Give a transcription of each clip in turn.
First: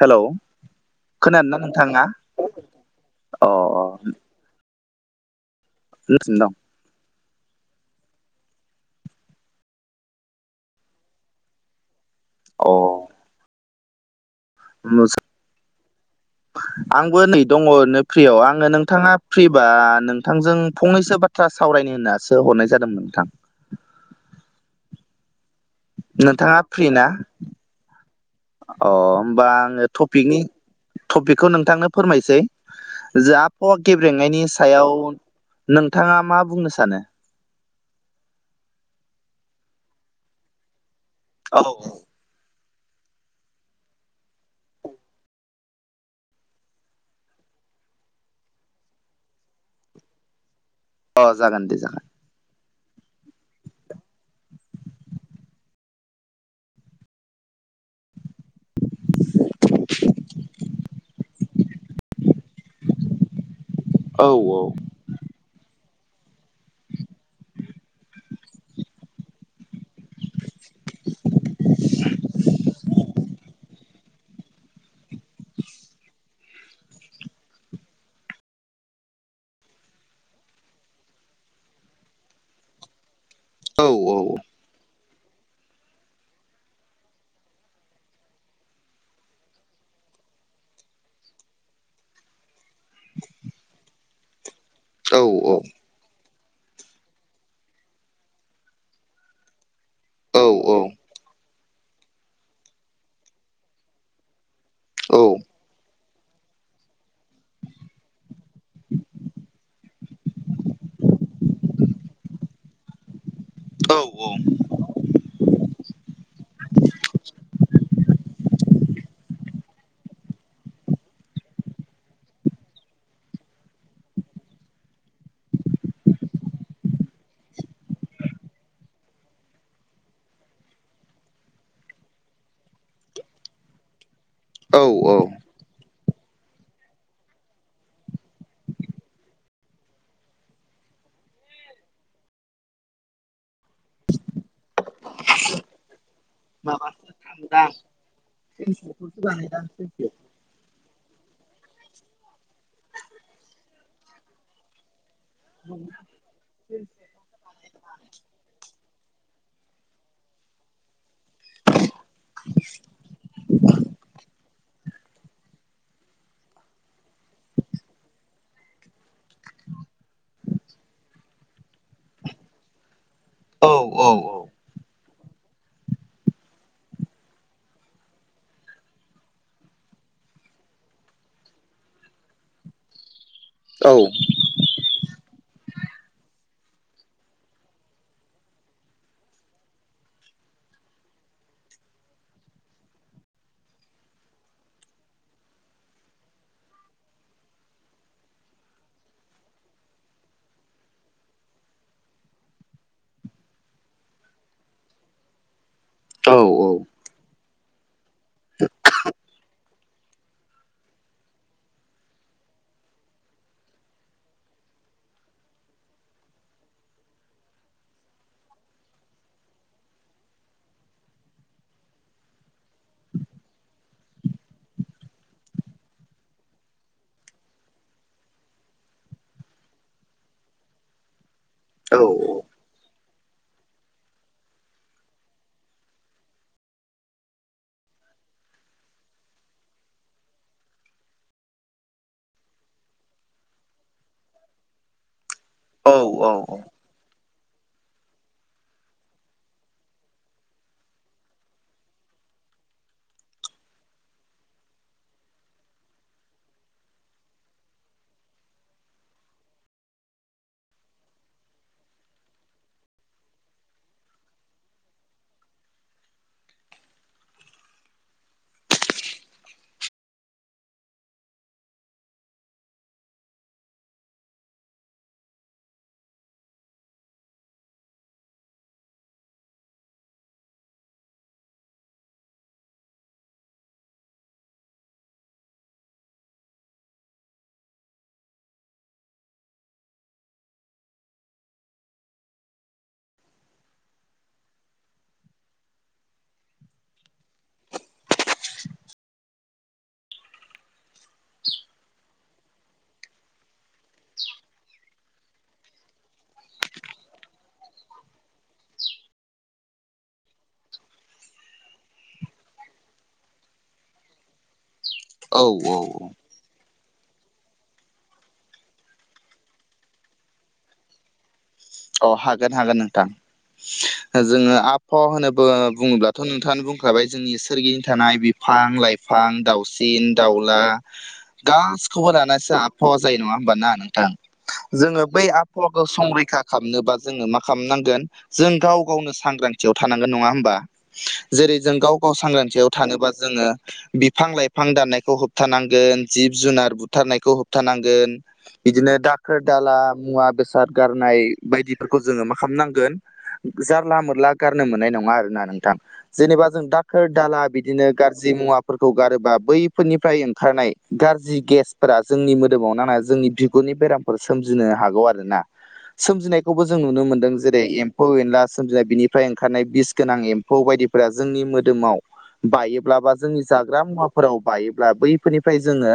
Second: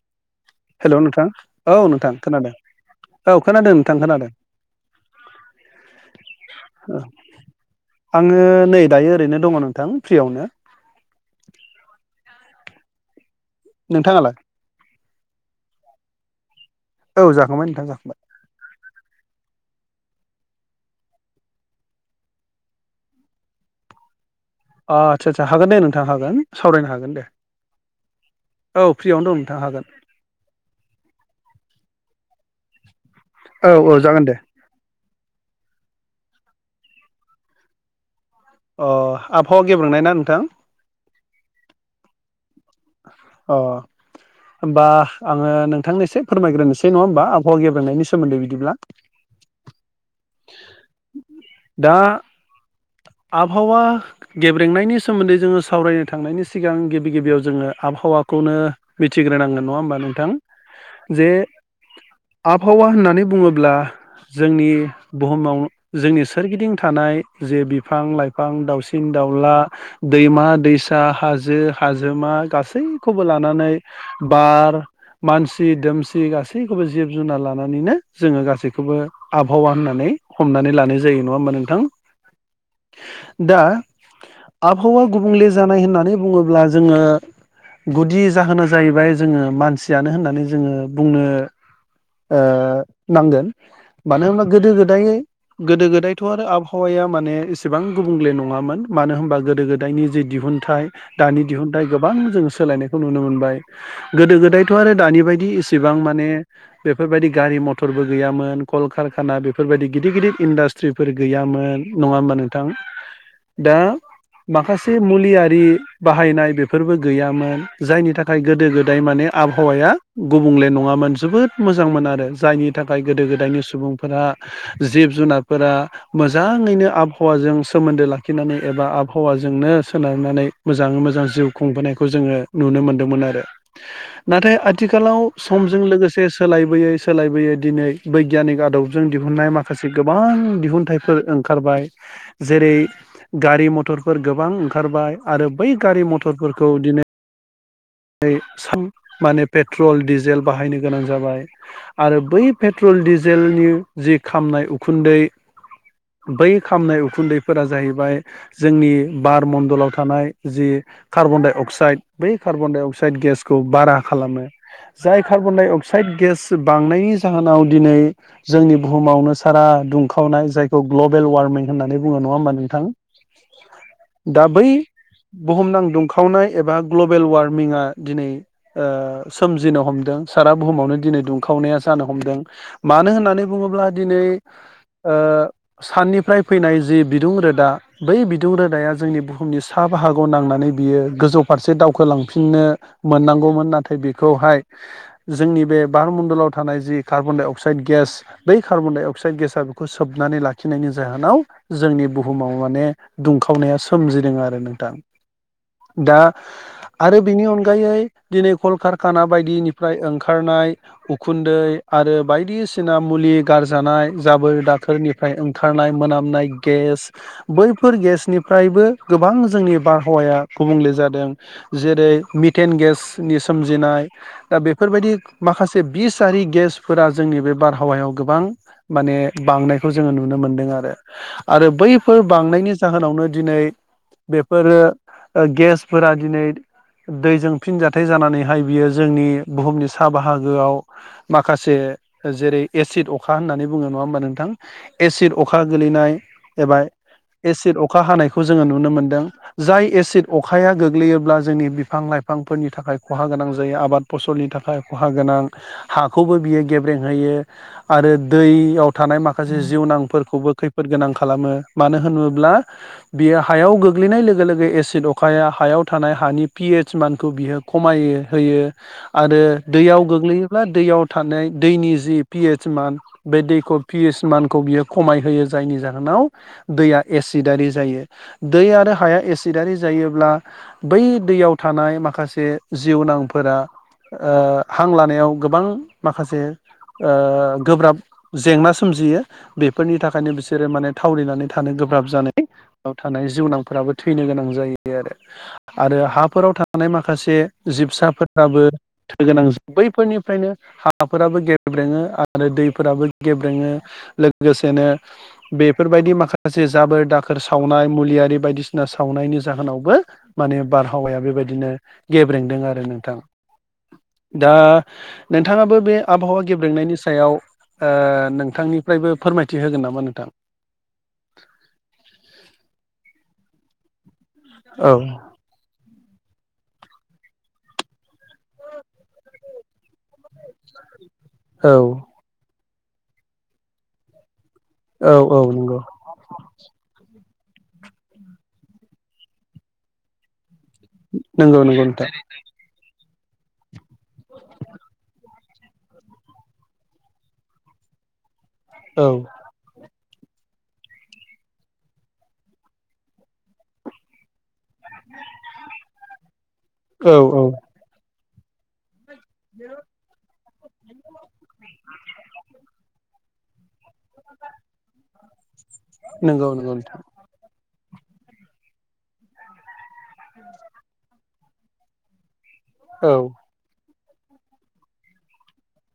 Hello hello नोंथां खोनादोंना औ नोंथाङा नोंथां खोनादों औ अ खोनादों नोंथां खोनादों [unintelligible] आङो नै दायो ओरैनो दङ' नोंथां फ्रियावनो अ नोंथाङालाय [unintelligible] आंबो औ नै जाखांबाय दङ' नोंथां ओरनो जाखांबाय फ्रियाव आङो नोंथाङा फ्रिबा नोंथांजों फंनैसो बाथ्रा सावरायनो होननासो हरनाय जादोंमोन नोंथां अ आदसा सा हागोन दे नोंथा हागोन नोंथाङा फ्रि सावरायनो ना हागोन दे अ' औ फ्रियावनो दं होमबा नोंथां आङो हागोन थ थपिकनि थपिकखौ नोंथांनो फोरमायसै जोहा औ आबहावा औ जागोन दे गेब्रेनायनि सायाव नोंथाङा मा बुंनो सानो? अ' आबहावा गेब्रोंनाय ना नोंथां? औ अ' होमबा आङो नोंथांनो एसे फोरमायग्रोनोसै नङा होमबा आबहाव गेब्रेंनायनि सोमोन्दै बिदिब्ला [inaudible] दे दा जागोन आबहावा गेब्रेंनायनि सोमोन्दै जोङो सावरायनो थांनायनि सिगां गिबि गिबियाव जोङो आबहावाखौनो मिथिग्रोनांगोन नङा होमबा नोंथां जे आबहावा होननानै बुङोब्ला औ जोंनि बुहुमाव जोंनि सोरगिदिं थानाय जे बिफां लाइफां बिफां दाउसिन दाउला दैमा दैसा हाजो हाजोमा गासैबो गासैखौबो लानानै बार मानसि दोमसि गासैखौबो जिब जुनार लानानैनो जोङो गासैखौबो आबहावा होननानै हमनानै लानाय जायो नङा होमबा नोंथां [inaudible] दा औ आबहावा गुबुंले जानाय होननानै बुङोब्ला जोङो गुदि जाहोना जाहैबाय जोङो मानसियानो होननानै जोङो बुंनो ओ नांगोन मानो होनबा गोदो गोदाय औ गोदो गोदायथ' आरो आबहावाया माने एसेबां गुबुंले नङामोन मानो होनबा गोदो गोदाय दायनि जे औ औ दिहुनथाइ दानि दिहुनथाइ गोबां जोङो सोलायनायखौ नुनो मोनबाय गोदो गोदायथ' आरो औ दानि बायदि इसेबां माने बेफोर बायदि गारि मथरबो गैयामोन कलकारखाना बेफोर बायादि गिदिर गिदिर इन्डास्ट्रि ट्रिफोर गैयामोन नङा होमबा नोंथां दा माखासे मुलियारि बाहायनाय बेफोरबो गैयामोन जायनि थाखाय गोदो गोदाय माने आबहावाया गुबुंले नङामोन जोबोद मोजां मोनो आरो जायनि थाखाय गोदो गोदायनि सुबुंफोरा जिब जुनारफोरा मोजाङैनो आबहावाजों सोमोन्दो लाखिनानै एबा आबहावाजोंनो सोनारनानै मोजाङै मोजां जिउ खुंबोनायखौ जोङो नुनो मोन्दोंमोन आरो नाथाय औ आथिखालाव समजों लोगोसे सोलायबोयै सोलायबोयै दिनै बैगायानिक आदबजों दिहुननाय माखासे माखासे गोबां दिहुनथाइफोर ओंखारबाय जेरै गारि मटरफोर गोबां ओंखारबाय आरो बै गारि मटरफोरखौ दिनै आ दा [unintelligible] बे साम माने पेट्रल डिजेल बाहायनो गोनां जाबाय आरो बै पेट्रल डिजेलनि जि खामनाय उखुन्दै बै खामनाय उखुन्दैफोरा जाहैबाय जोंनि बार मण्डलाव थानाय जि कार्बन डाइ अक्साइड बै कार्बन कार्बन -डाइ -अक्साइड गेसखौ बारा खालामो जाय कार्बन डाइ अक्साइड गेस बांनायनि जाहोनाव दिनै जोंनि बुहुमावनो सारा दुंखावनाय जायखौ ग्लबेल वार्मिं होननानै बुङो नङा होमबा नोंथां दा औ बै बुहुमनां दुंखावनाय एबा ग्लबेल वाल मिङा दिनै ओसोमजिनो हमदों सारा बुहुमावनो दिनै दुंखावनाया जानो हमदों मानो होननानै बुङोब्ला औ दिनै साननिफ्राय फैनाय जि बिदुं रोदा बै बिदुं रोदाया जोंनि बुहुमनि सा बाहागोआव नांनानै बियो गोजौ फारसे दावखोलां फिननो मोननांगौमोन नाथाय बेखौहाय जोंनि बे बारमण्डलाव थानाय जि कार्बन डाइ अक्साइड गेस बै कार्बन डाइ अक्साइड गेसा बेखौ सोबनानै लाखिनायनि जाहोनाव जोंनि बुहुमाव माने दुंखावनाया सोमजिदों आरो नोंथां [inaudible] दा औ औ आरो बिनि अनगायै दिनै कलकारखाना बायदिनिफ्राय ओंखारनाय उखुन्दै आरो बायदिसिना मुलि गारजानाय जाबोर दाखोरनि प्रय ओंखारनाय मोनामनाय गेस बैफोर गेसनिफ्रायबो गोबां जोंनि बारहावाया गुबुंले जादों जेरै मिटेन गेसनि सोमजिनाय दा बेफोरबायदि माखासे बिस आरि गेसफोरा जोंनि बे बारहावायाव गोबां माने बांनायखौ जोङो नुनो मोनदों आरो आरो औ बैफोर बांनायनि जाहोनावनो दिनै बेफोरो गेसफोरा दिनै दैजों फिनजाथाय जानानैहाय बियो जोंनि बुहुमनि सा बाहागोआव माखासे जेरै एसिड अखा होननानै बुङो नङा होमबा नोंथां? एसिड अखा गोलैनाय एबा एसिड अखा हानायखौ जोङो नुनो मोनदों जाय एसिड अखाया गोग्लैयोब्ला जोंनि बिफां लाइफांफोरनि थाखाय खहा गोनां जायो आबाद फसलनि थाखाय खहा गोनां हाखौबो बियो गेब्रें होयो। आरो दैयाव थानाय माखासे जिउ नांफोरखौबो खैफोद गोनां खालामो मानो होनोब्ला बियो हायाव गोग्लैनाय लोगो लोगो एसिड अखाया हायाव थानाय हानि पि एइस मानखौ बियो खमायो होयो। आरो दैयाव गोग्लैयोब्ला दैयाव थानाय दैनि जि पिएस मान बे दैखौ पिएस मानखौ बियो खमाय होयो जायनि जाहोनाव दैया एसिडारि जायो दै आरो हाया एसिडारि जायोब्ला बै दैयाव थानाय माखासे जिउनांफोरा हां लानायाव गोबां माखासे गोब्राब जेंना सोमजियो बेफोरनि थाखायनो बिसोरो माने थावलनानै थानो गोब्राब जानाय थानाय जिउनांफोराबो थैनो गोनां जायो आरो आरो हाफोराव थानाय माखासे जिबसाफोराबो थो गोनां बैफोरनिफ्रायनो हाफोराबो गेब्रेङो आरो आरो दैफोराबो गेब्रेङो लोगोसेनो बेफोरबायदि माखासे जाबोर दाखोर सावनाय मुलियारि बायदिसिना सावनायनि जाहोनावबो माने बारहावाया बेबायदिनो गेब्रेंदों आरो नोंथां दा औ औ नोंथाङाबो बे आबहावा गेब्रेंनायनि सायाव नोंथांनिफ्रायबो फोरमायथि होगोन नामा नोंथां? अ हागोन हागोन नोंथां जोङो औ आबहावा होनोब्ला बुङोब्लाथ' नोंथाङानो बुंखाबाय जोंनि सोरगिनि थानाय बिफां लाइफां दाउसिन दाउला औ गासिखौबो लानानैसो आबहावा जायो नङा होमबा ना नोंथां? जोङो औ बै औ नंगौ आबहावाखौ संरैखा खालामनोबा जोङो मा खालामनांगोन जों गाव गावनो सांग्रांथियाव थानांगोन नङा होमबा? जेरै नंगौ जों नंगौ गाव नोंथां गाव सांग्रांथियाव थानोबा जोङो बिफां लाइफां दाननायखौ होब होबथानांगोन जिब जुनार बुथारनायखौ होबथानांगोन बिदिनो औ दाखोर दाला मुवा बेसाद गारनाय बायदिफोरखौ जोङो मा खालामनांगोन जारला मोरला गारनो मोननाय नङा नोंथां जेनेबा जों दाखोर औ दाला औ बिदिनो गाज्रि मुवाफोरखौ गारोबा बैफोरनिफ्राय ओंखारनाय गाज्रि गेसफोरा जोंनि मोदोमाव नांना जोंनि बिगुरनि बेराम फोर सोमजिनो हागौ आरो ना नंगौ सोमजिनायखौबो नंगौ जों नोंथां नुनो मोन्दों जेरै एम्फौ एनला सोमजिनाय बिनिफ्राय ओंखारनाय बिस गोनां एम्फौ बायदिफोरा जोंनि मोदोमाव औ बायोब्लाबा जोंनि जाग्रा मुवाफोराव बायोब्ला बैफोरनिफ्राय जोङो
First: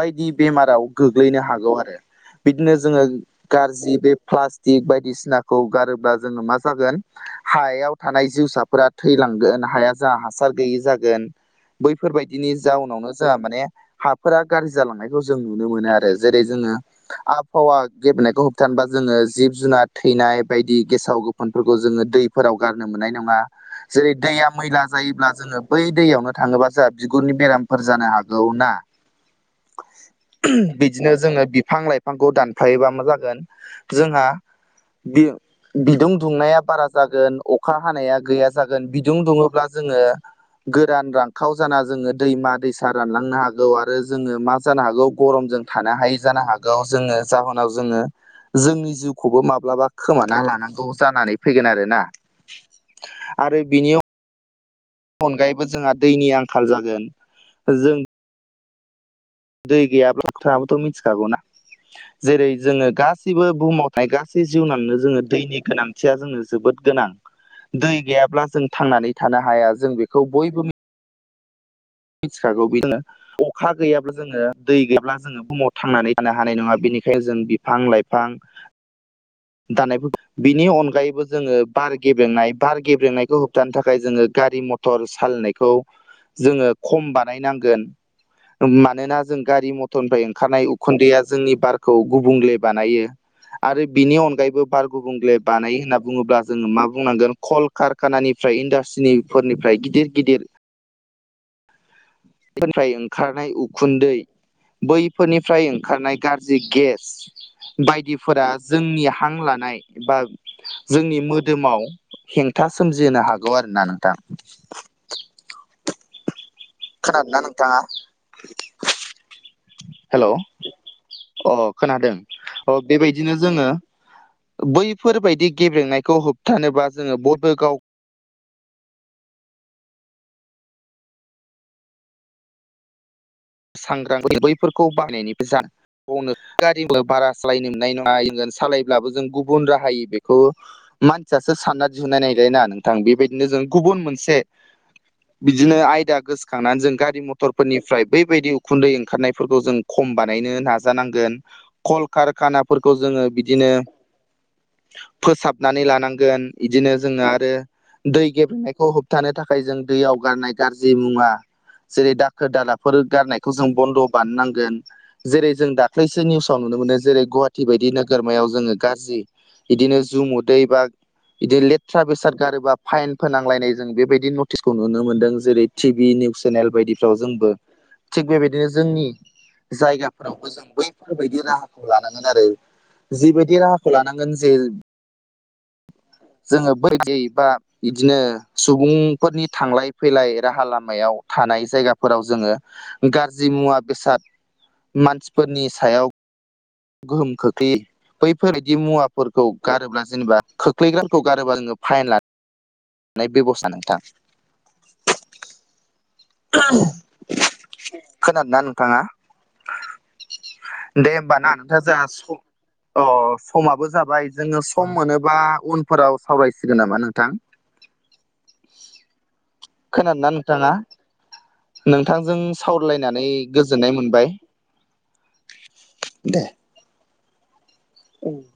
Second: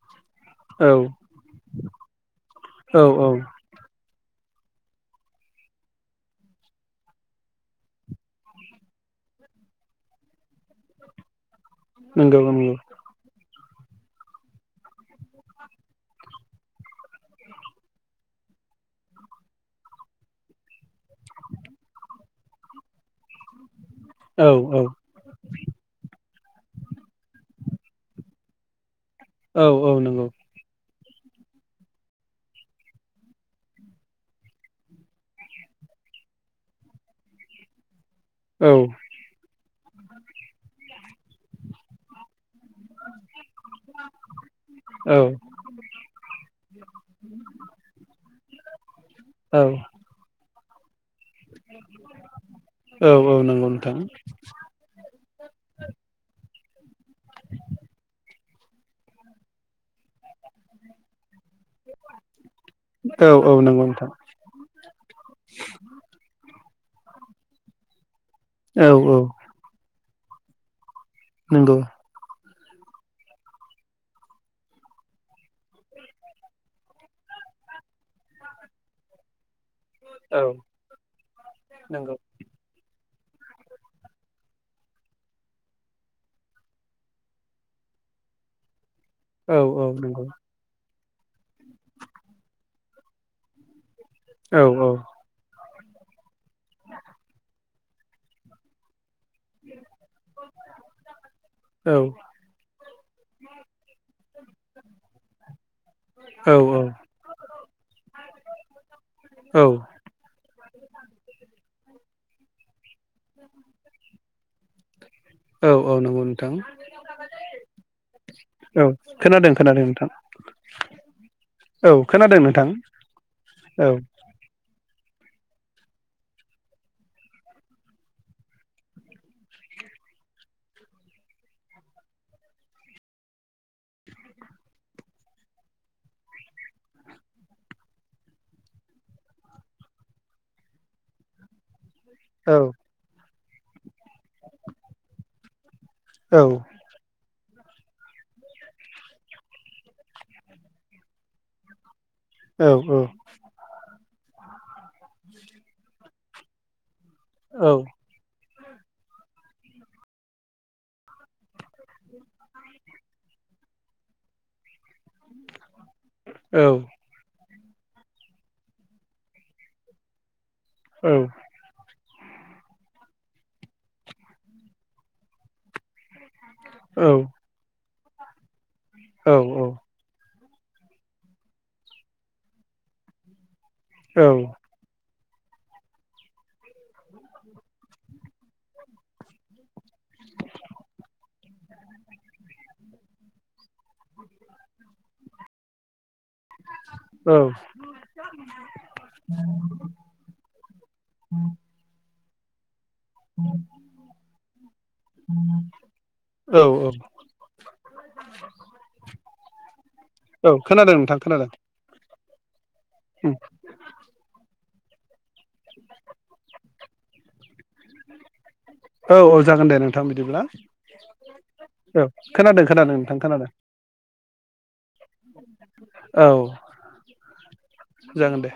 बायदि बेमाराव औ गोग्लैनो हागौ आरो बिदिनो औ जोङो औ गाज्रि बे प्लास्टिक बायदिसिनाखौ गारोब्ला जोङो मा जागोन हायाव थानाय जिउसाफोरा थैलांगोन हाया जा हासार गैयि जागोन नंगौ बैफोरबायदिनि नंगौ जाउनावनो जोंहा माने हा फोर गाज्रि जालांनायखौ जों नुनो मोनो आरो जेरै जोङो आबहावा गेब्रेंनायखौ होबथानोबा जोङो जिब जुनार थैनाय बायदि गेसाव गोफोनफोरखौ जोङो दैफोराव गारनो मोननाय नङा। जेरै औ दैया मैला जायोब्ला जोङो बै दैयावनो थाङोबा जों बिगुरनि बेरामफोर जानो हागौ ना औ औ नंगौ। बिदिनो जोङो बिफां लाइफांखौ दानफायोबा मा जागोन। जोंहा बिदुं दुंनाया बारा जागोन। अखा हानाया गैया औ जागोन बिदुं दुङोब्ला जोङो गोरान रानखाव जाना जोङो दैमा दैसा रानलांनो हागौ आरो जोङो मा जानो हागौ औ गरमजों थानो हायै जानो हागौ जोङो जाहोनाव जोङो जोंनि जिउखौबो औ माब्लाबा खोमाना लानांगौ जानानै फैगोन आरोना औ आरो बिनियाव [inaudible] अनगायैबो जोंहा दैनि आंखाल जागोन जों दै गैयाब्ला नोंथाङाबोथ' मिथिखागौना जेरै जोङो औ गासिबो औ नंगौ बुहुमाव नोंथां थानाय गा सै जिउनांनोनो जोङो दैनि गोनांथिया जोंनो जोबोद गोनां दै गैयाब्ला जों थांनानै औ औ थानो हाया जों बेखौ बयबो नंगौ मिथिखागौ बिदिनो अखा गैयाब्ला जोङो दै गैयाब्ला जोङो बुहुमाव थांनानै थानो हानाय नङा बेनिखायनो जों बिफां लाइफां दानाय औ बिनि अनगायैबो जोङो बार नंगौ गेबेंनाय बार गेब्रेंनायखौ होबथानो थाखाय जोङो गारि मथर सालायनायखौ जोङो खम बानायनांगोन मानोना जों औ गारि औ नंगौ मथरनिफ्राय ओंखारनाय उखुन्दैया जोंनि बारखौ गुबुंले बानायो आरो बिनि औ अनगायैबो औ बार गुबुंले बानाय होनना बुङोब्ला जोङो मा बुंनांगोन कल कारखानानिफ्राय इन्डास्ट्रिनि फोरनिफ्राय गिदिर गिदिर औ फोरनिफ्राय ओंखारनाय उखुन्दै बैफोरनिफ्राय ओंखारनाय गाज्रि गेस बायदिफोरा जोंनि हां औ लानाय बा जोंनि मोदोमाव हेंथा सोमजिहोनो हागौ आरो ना नोंथां औ औ नंगौ नोंथां खोनादों ना नोंथाङा औ खोनादों खोनादों नोंथां हेल' अ औ खोनादों नोंथां अ बेबायदिनो जोङो औ बैफोरबायदि गेब्रेंनायखौ होबथानोबा जोङो बबे गाव सांग्रां बैफोरखौ बायनायनिबो जानो बनो गारि बारा सालायनो मोननाय नङा सालायब्लाबो जों गुबुन राहाय बेखौ मानसियासो साननानै नाय नाय औ ना नोंथां बेबायदिनो जों गुबुन मोनसे बिदिनो आया औ गोसोखांनानै जों गारि मटरफोरनिफ्राय बेबायदि उखुन्दै ओंखारनायफोरखौ जों खम बानायनो नाजानांगोन औ कलकारखानाफोरखौ औ जोङो बिदिनो फोसाबनानै लानांगोन बिदिनो जों आरो औ दै गेब्लेनायखौ होबथानो थाखाय जों दैयाव गारनाय गाज्रि मुवा जेरै दाखोर दालाब फोर गारनायखौ जों बन्द' बानायनांगोन जेरै जों दाखाैसो निउसाव नुनो औ मोनो जेरै गु बायदि नोगोरमायाव जोङो गाज्रि बिदिनो ज म उदै बा औ बिदि लेथ्रा बेसाद गारोबा फाइन फोनांलायनाय जों बेबायदि नटिसखौ नुनो मोनदों जेरै टि भि नि ब जनो ज ज औ फोरावबो जों बैफोरबायदि राहाखौ लानांगोन आरो जिबायदि राहाखौ लानांगोन जे जोङो बै ग बा बिदिनो सुबुंफोरनि थांलाय फैलाय राहा लामायाव थानाय जायगाफोराव जोङो गाज्रि मुवा बेसाद मानसिफोरनि सायाव [unintelligible] बैफोर इदि मुवाफोरखौ गारोब्ला जेनेबा खोख्लैग्राखौ गारोब्ला जोङो फाइन लानो बेब'स्था नोंथां [unintelligible] खोनादोंना नोंथाङा औ खोनादों दे नोंथां खोनादों [unintelligible] अ औ समाबो जाबाय जोङो सम मोनोबा उनफोराव सावराय सिगोन नामा नोंथां औ औ जागोन दे नोंथां खोनादोंना बिदिब्ला नोंथाङा औ खोनादों खोनादों नोंथां खोनादों गोजोन्नाय मोनबाय दे औ जागोन दे